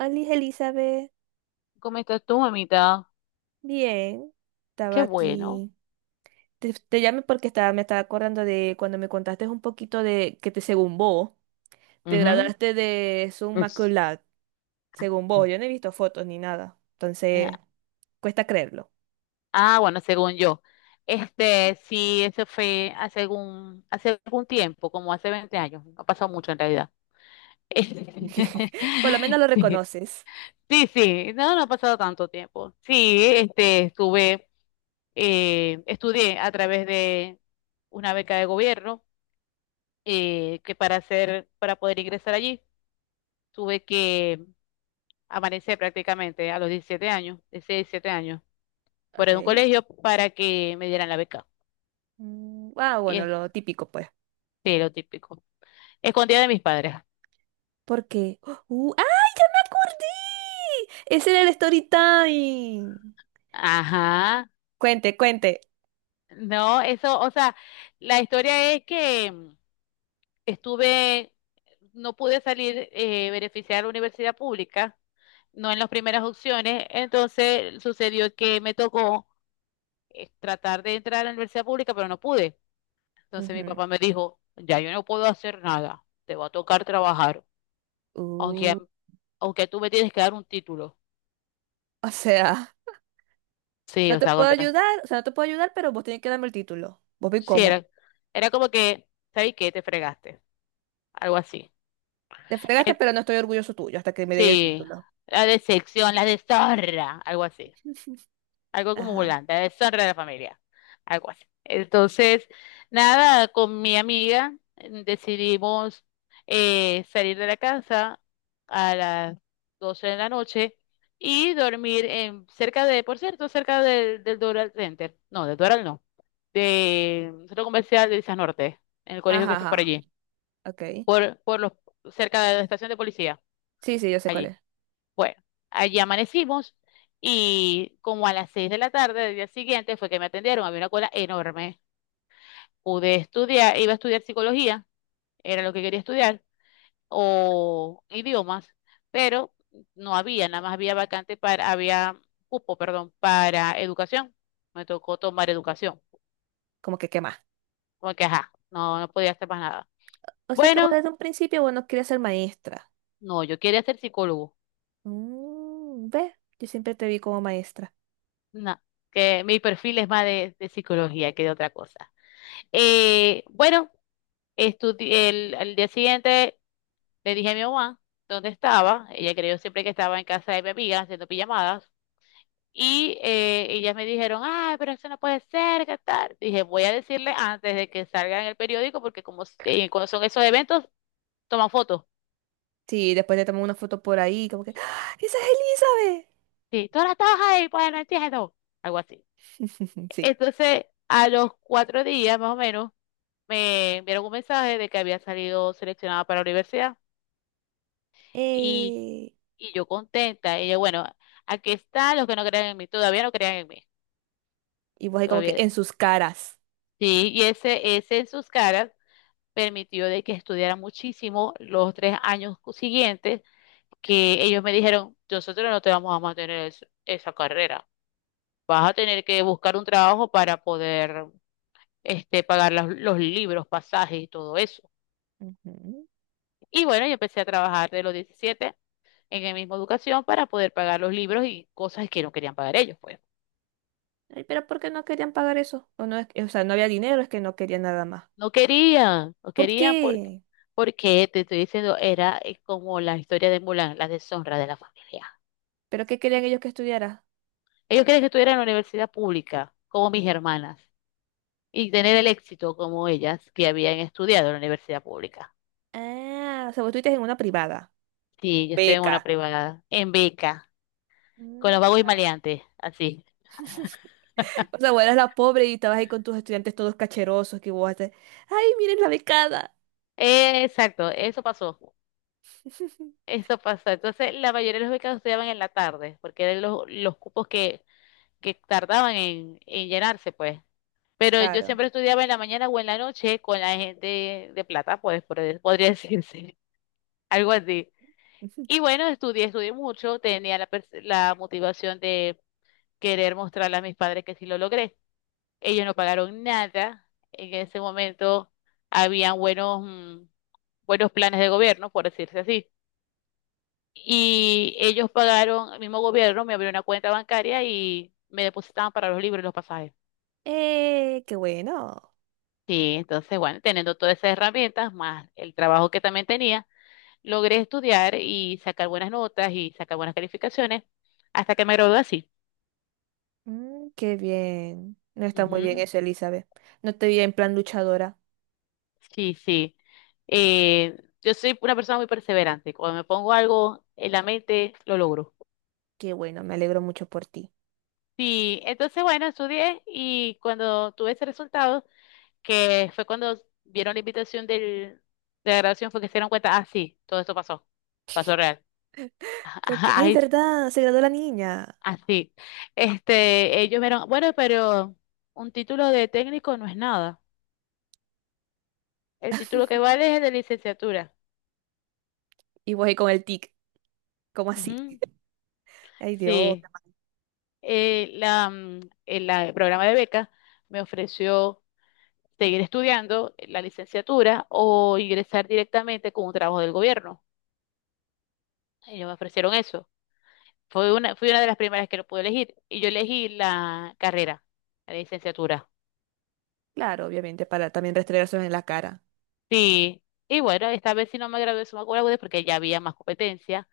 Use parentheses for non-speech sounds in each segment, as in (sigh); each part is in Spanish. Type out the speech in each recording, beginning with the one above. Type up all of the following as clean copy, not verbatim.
Alice Elizabeth, ¿Cómo estás tú, mamita? bien, Qué estaba bueno. aquí. Te llamé porque me estaba acordando de cuando me contaste un poquito de que te, según vos, te Ujú. graduaste de summa cum Es- laude, según vos. Yo no he visto fotos ni nada, Eh, entonces cuesta creerlo. Ah, bueno, según yo. Este, sí, eso fue hace algún tiempo, como hace 20 años. No ha pasado mucho en realidad. (laughs) Por lo menos lo (laughs) reconoces. Sí, sí, sí, no, no ha pasado tanto tiempo. Sí, este, estudié a través de una beca de gobierno, para poder ingresar allí, tuve que amanecer prácticamente a los 17 años, 16, 17 años, Ok. fuera de un colegio para que me dieran la beca. Mm, ah, Y bueno, este, lo típico, pues. lo típico. Escondida de mis padres. Porque. ¡Uh! ¡Ay, ya me acordé! Ese era el story time. Ajá. Cuente, cuente. No, eso, o sea, la historia es que estuve, no pude salir beneficiar a la universidad pública, no en las primeras opciones. Entonces sucedió que me tocó tratar de entrar a la universidad pública, pero no pude. Entonces mi Ujú. papá me dijo, ya yo no puedo hacer nada, te va a tocar trabajar. aunque, Uh, aunque tú me tienes que dar un título. o sea. Sí, No o te sea, puedo contra. ayudar, o sea, no te puedo ayudar, pero vos tenés que darme el título. Vos vi Sí, cómo. era como que, ¿sabes qué? Te fregaste. Algo así. Te fregaste, Eh, pero no estoy orgulloso tuyo hasta que me dé el sí, título. la decepción, la deshonra, algo así. (laughs) Algo como Ajá. volante, la deshonra de la familia. Algo así. Entonces, nada, con mi amiga decidimos salir de la casa a las 12 de la noche y dormir en, cerca de, por cierto, cerca del Doral Center. No, del Doral no. De un centro comercial de Islas Norte, en el colegio que Ajá, está por ajá. allí, Ok. por, por los, cerca de la estación de policía, Sí, sí, yo sé cuál allí. es. Bueno, allí amanecimos y como a las 6 de la tarde del día siguiente fue que me atendieron, había una cola enorme. Pude estudiar, iba a estudiar psicología, era lo que quería estudiar, o idiomas, pero nada más había vacante para, había cupo, perdón, para educación. Me tocó tomar educación, Como que qué más. porque ajá, no podía hacer más nada. O sea que vos Bueno, desde un principio vos no querías ser maestra. no, yo quería ser psicólogo. Mm, ¿ves? Yo siempre te vi como maestra. No, que mi perfil es más de psicología que de otra cosa. Bueno, al día siguiente le dije a mi mamá dónde estaba. Ella creyó siempre que estaba en casa de mi amiga haciendo pijamadas. Y ellas me dijeron, ay, pero eso no puede ser, ¿qué tal? Dije, voy a decirle antes de que salga en el periódico, porque como cuando son esos eventos, toman fotos. Sí, después te tomé una foto por ahí, como que, ¡Ah! ¡Esa es Sí, tú ahora estabas ahí, pues no entiendo. Algo así. Elizabeth! (laughs) Sí. Entonces, a los 4 días más o menos, me enviaron un mensaje de que había salido seleccionada para la universidad y, Eh, y yo contenta. Y yo, bueno, aquí están los que no crean en mí, todavía no crean en mí, Y vos ahí como que en todavía. sus caras. Sí, y ese en sus caras permitió de que estudiara muchísimo los 3 años siguientes, que ellos me dijeron, nosotros no te vamos a mantener esa carrera, vas a tener que buscar un trabajo para poder este, pagar los libros, pasajes y todo eso. Ujú. Y bueno, yo empecé a trabajar de los 17 en el mismo educación para poder pagar los libros y cosas que no querían pagar ellos, pues. Ay, pero ¿por qué no querían pagar eso? O, no es o sea, no había dinero, es que no querían nada más. No querían, no ¿Por querían porque, qué? porque te estoy diciendo, era como la historia de Mulan, la deshonra de la familia. ¿Pero qué querían ellos que estudiara? Ellos querían que estuviera en la universidad pública, como mis hermanas, y tener el éxito como ellas que habían estudiado en la universidad pública. Ah, o sea, vos estuviste en una privada. Sí, yo estoy en una Beca. privada, en beca, con los Mm. vagos y Ah. maleantes, así. (laughs) O sea, vos eras la pobre y estabas ahí con tus estudiantes todos cacherosos que vos haces. ¡Ay, miren la becada! Exacto, eso pasó. (laughs) Eso pasó. Entonces, la mayoría de los becados estudiaban en la tarde, porque eran los cupos que tardaban en llenarse, pues. Pero yo Claro. siempre estudiaba en la mañana o en la noche con la gente de plata, pues, podría decirse, (laughs) algo así. Y (laughs) bueno, estudié mucho, tenía la motivación de querer mostrarle a mis padres que sí lo logré. Ellos no pagaron nada. En ese momento habían buenos planes de gobierno, por decirse así. Y ellos pagaron, el mismo gobierno me abrió una cuenta bancaria y me depositaban para los libros y los pasajes. Qué bueno. Sí, entonces, bueno, teniendo todas esas herramientas, más el trabajo que también tenía, logré estudiar y sacar buenas notas y sacar buenas calificaciones hasta que me gradué así. Mm, qué bien. No está muy bien Ujú, eso, Elizabeth. No te vi en plan luchadora. sí, sí. Eh, yo soy una persona muy perseverante. Cuando me pongo algo en la mente, lo logro. Qué bueno, me alegro mucho por ti. Sí, entonces, bueno, estudié y cuando tuve ese resultado, que fue cuando vieron la invitación del, de la graduación, fue que se dieron cuenta, ah, sí, todo esto pasó, pasó real. (laughs) Como que, ay, ¡Ay! verdad, se graduó la niña. Así. Este, ellos vieron, bueno, pero un título de técnico no es nada. El título que vale es el de licenciatura. Y voy ahí con el tic. ¿Cómo así? Ujú. Ay, Dios. Sí. La, mm, el la- el programa de beca me ofreció seguir estudiando la licenciatura o ingresar directamente con un trabajo del gobierno. Ellos me ofrecieron eso. Fui una de las primeras que lo pude elegir. Y yo elegí la carrera, la licenciatura. Claro, obviamente, para también restregárselos en la cara. Sí. Y bueno, esta vez sí no me gradué de summa cum laude porque ya había más competencia,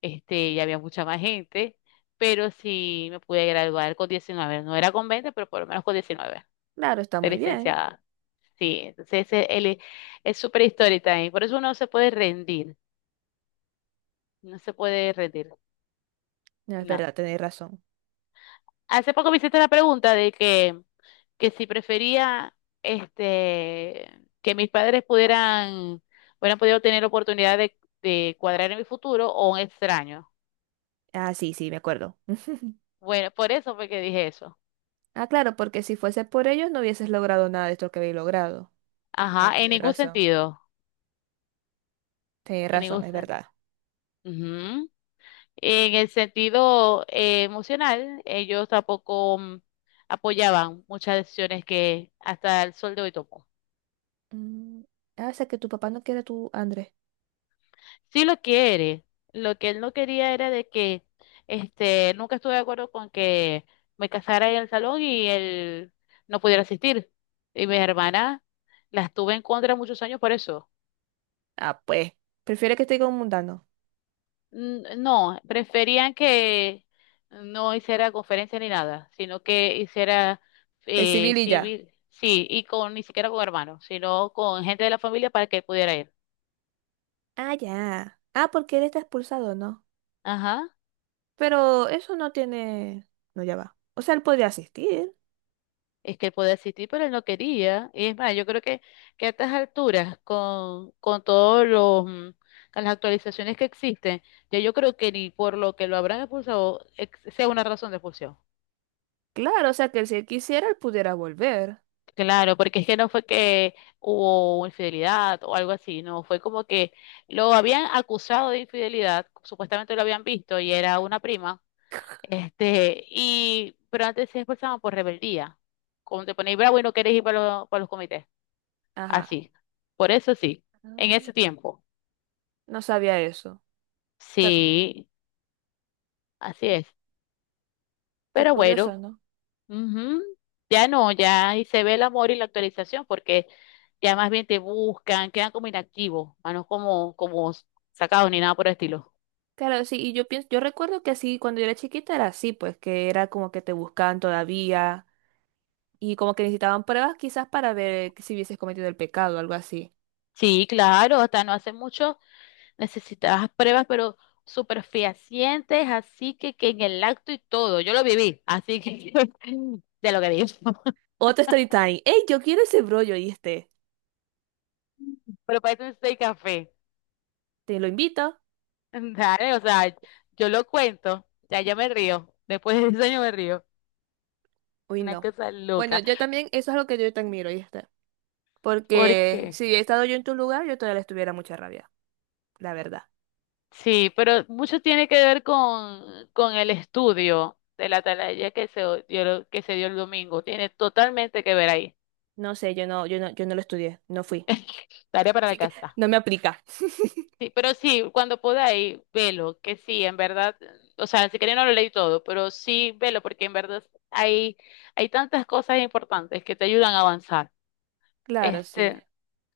este, ya había mucha más gente, pero sí me pude graduar con 19. No era con 20, pero por lo menos con 19. Claro, está De muy bien. licenciada. Sí, entonces él es súper histórica ahí. Por eso uno no se puede rendir, no se puede rendir, No es no. verdad, tenéis razón. Hace poco me hiciste la pregunta de que, si prefería, este, que mis padres pudieran, hubieran podido tener oportunidad de cuadrar en mi futuro o un extraño. Ah, sí, sí, me acuerdo. (laughs) Bueno, por eso fue que dije eso. Ah, claro, porque si fuese por ellos no hubieses logrado nada de esto que habéis logrado. No, Ajá, en tenéis ningún razón. sentido. Tenéis En razón, ningún es sentido. verdad. Ujú. En el sentido emocional, ellos tampoco apoyaban muchas decisiones que hasta el sol de hoy tomó. Mm, ah, o sea que tu papá no quiere a tu Andrés. Sí lo quiere. Lo que él no quería era de que, este, nunca estuve de acuerdo con que me casara en el salón y él no pudiera asistir. Y mis hermanas las tuve en contra muchos años por eso. Ah, pues. Prefiere que esté con un mundano. No, preferían que no hiciera conferencia ni nada, sino que hiciera El civil y ya. civil, sí, y con ni siquiera con hermanos, sino con gente de la familia para que él pudiera ir. Ah, ya. Ah, porque él está expulsado, ¿no? Ajá, Pero eso no tiene... No, ya va. O sea, él podría asistir. es que él podía asistir, pero él no quería. Y es más, yo creo que a estas alturas, con todos con las actualizaciones que existen, ya yo creo que ni por lo que lo habrán expulsado sea una razón de expulsión. Claro, o sea que si él quisiera, él pudiera volver. Claro, porque es que no fue que hubo infidelidad o algo así, no, fue como que lo habían acusado de infidelidad, supuestamente lo habían visto y era una prima, este, y, pero antes se expresaban por rebeldía, como te ponéis bravo y no querés ir para los comités, Ajá. así, por eso sí, en ese Ay. tiempo, No sabía eso. O sea, sí, así es, qué pero curioso, bueno. ¿no? Ujú. Ya no, ya ahí se ve el amor y la actualización porque ya más bien te buscan, quedan como inactivos, más no como sacados ni nada por el estilo. Claro, sí, y yo pienso, yo recuerdo que así cuando yo era chiquita era así, pues que era como que te buscaban todavía y como que necesitaban pruebas quizás para ver que si hubieses cometido el pecado o algo así. Sí, claro, hasta no hace mucho necesitabas pruebas, pero súper fehacientes, así que en el acto y todo, yo lo viví, así que (laughs) de lo que digo. (laughs) Otro story time. ¡Ey, yo quiero ese brollo y este! Pero parece un seis café. Te lo invito. (laughs) Dale, o sea, yo lo cuento, ya me río, después de ese año me río, Uy, una no. cosa Bueno, loca. yo también, eso es lo que yo te admiro, y está. ¿Por Porque qué? si he estado yo en tu lugar, yo todavía les tuviera mucha rabia, la verdad. Sí, pero mucho tiene que ver con el estudio de la atalaya que se dio el domingo. Tiene totalmente que ver ahí. No sé, yo no lo estudié, no fui. (laughs) Tarea para la Así que (laughs) casa. no me aplica. Sí, pero sí, cuando podáis, velo, que sí, en verdad, o sea, si queréis no lo leí todo, pero sí, velo, porque en verdad hay, hay tantas cosas importantes que te ayudan a avanzar. Claro, sí. Este,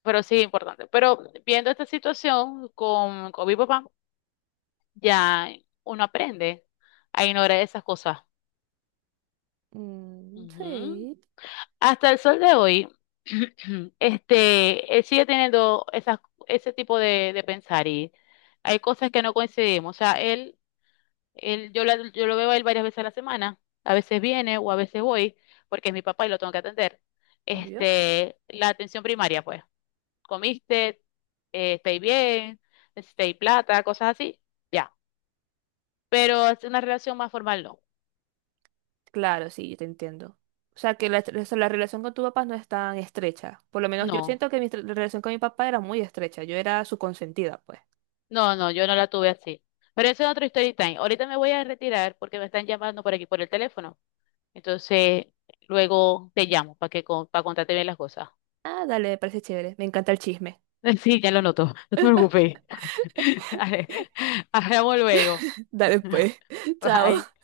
pero sí, importante. Pero viendo esta situación con mi papá, ya uno aprende a ignorar esas cosas. Mm, Ujú. sí, Hasta el sol de hoy, (clears throat) este, él sigue teniendo esas, ese tipo de pensar, y hay cosas que no coincidimos. O sea, él, yo lo veo a él varias veces a la semana. A veces viene o a veces voy porque es mi papá y lo tengo que atender. obvio. Este, la atención primaria, pues. Comiste, estáis bien, necesitáis plata, cosas así, ya. Pero es una relación más formal, no. Claro, sí, yo te entiendo. O sea, que la, o sea, la relación con tu papá no es tan estrecha. Por lo menos yo No. siento que mi relación con mi papá era muy estrecha. Yo era su consentida, pues. No, no, yo no la tuve así. Pero eso es otro story time. Ahorita me voy a retirar porque me están llamando por aquí por el teléfono. Entonces, luego te llamo para contarte bien las cosas. Ah, dale, me parece chévere. Me encanta el chisme. (laughs) Sí, ya lo noto. No te preocupes. (laughs) Dale, hablamos luego. (laughs) Dale, pues. (laughs) (laughs) Bye. Chao.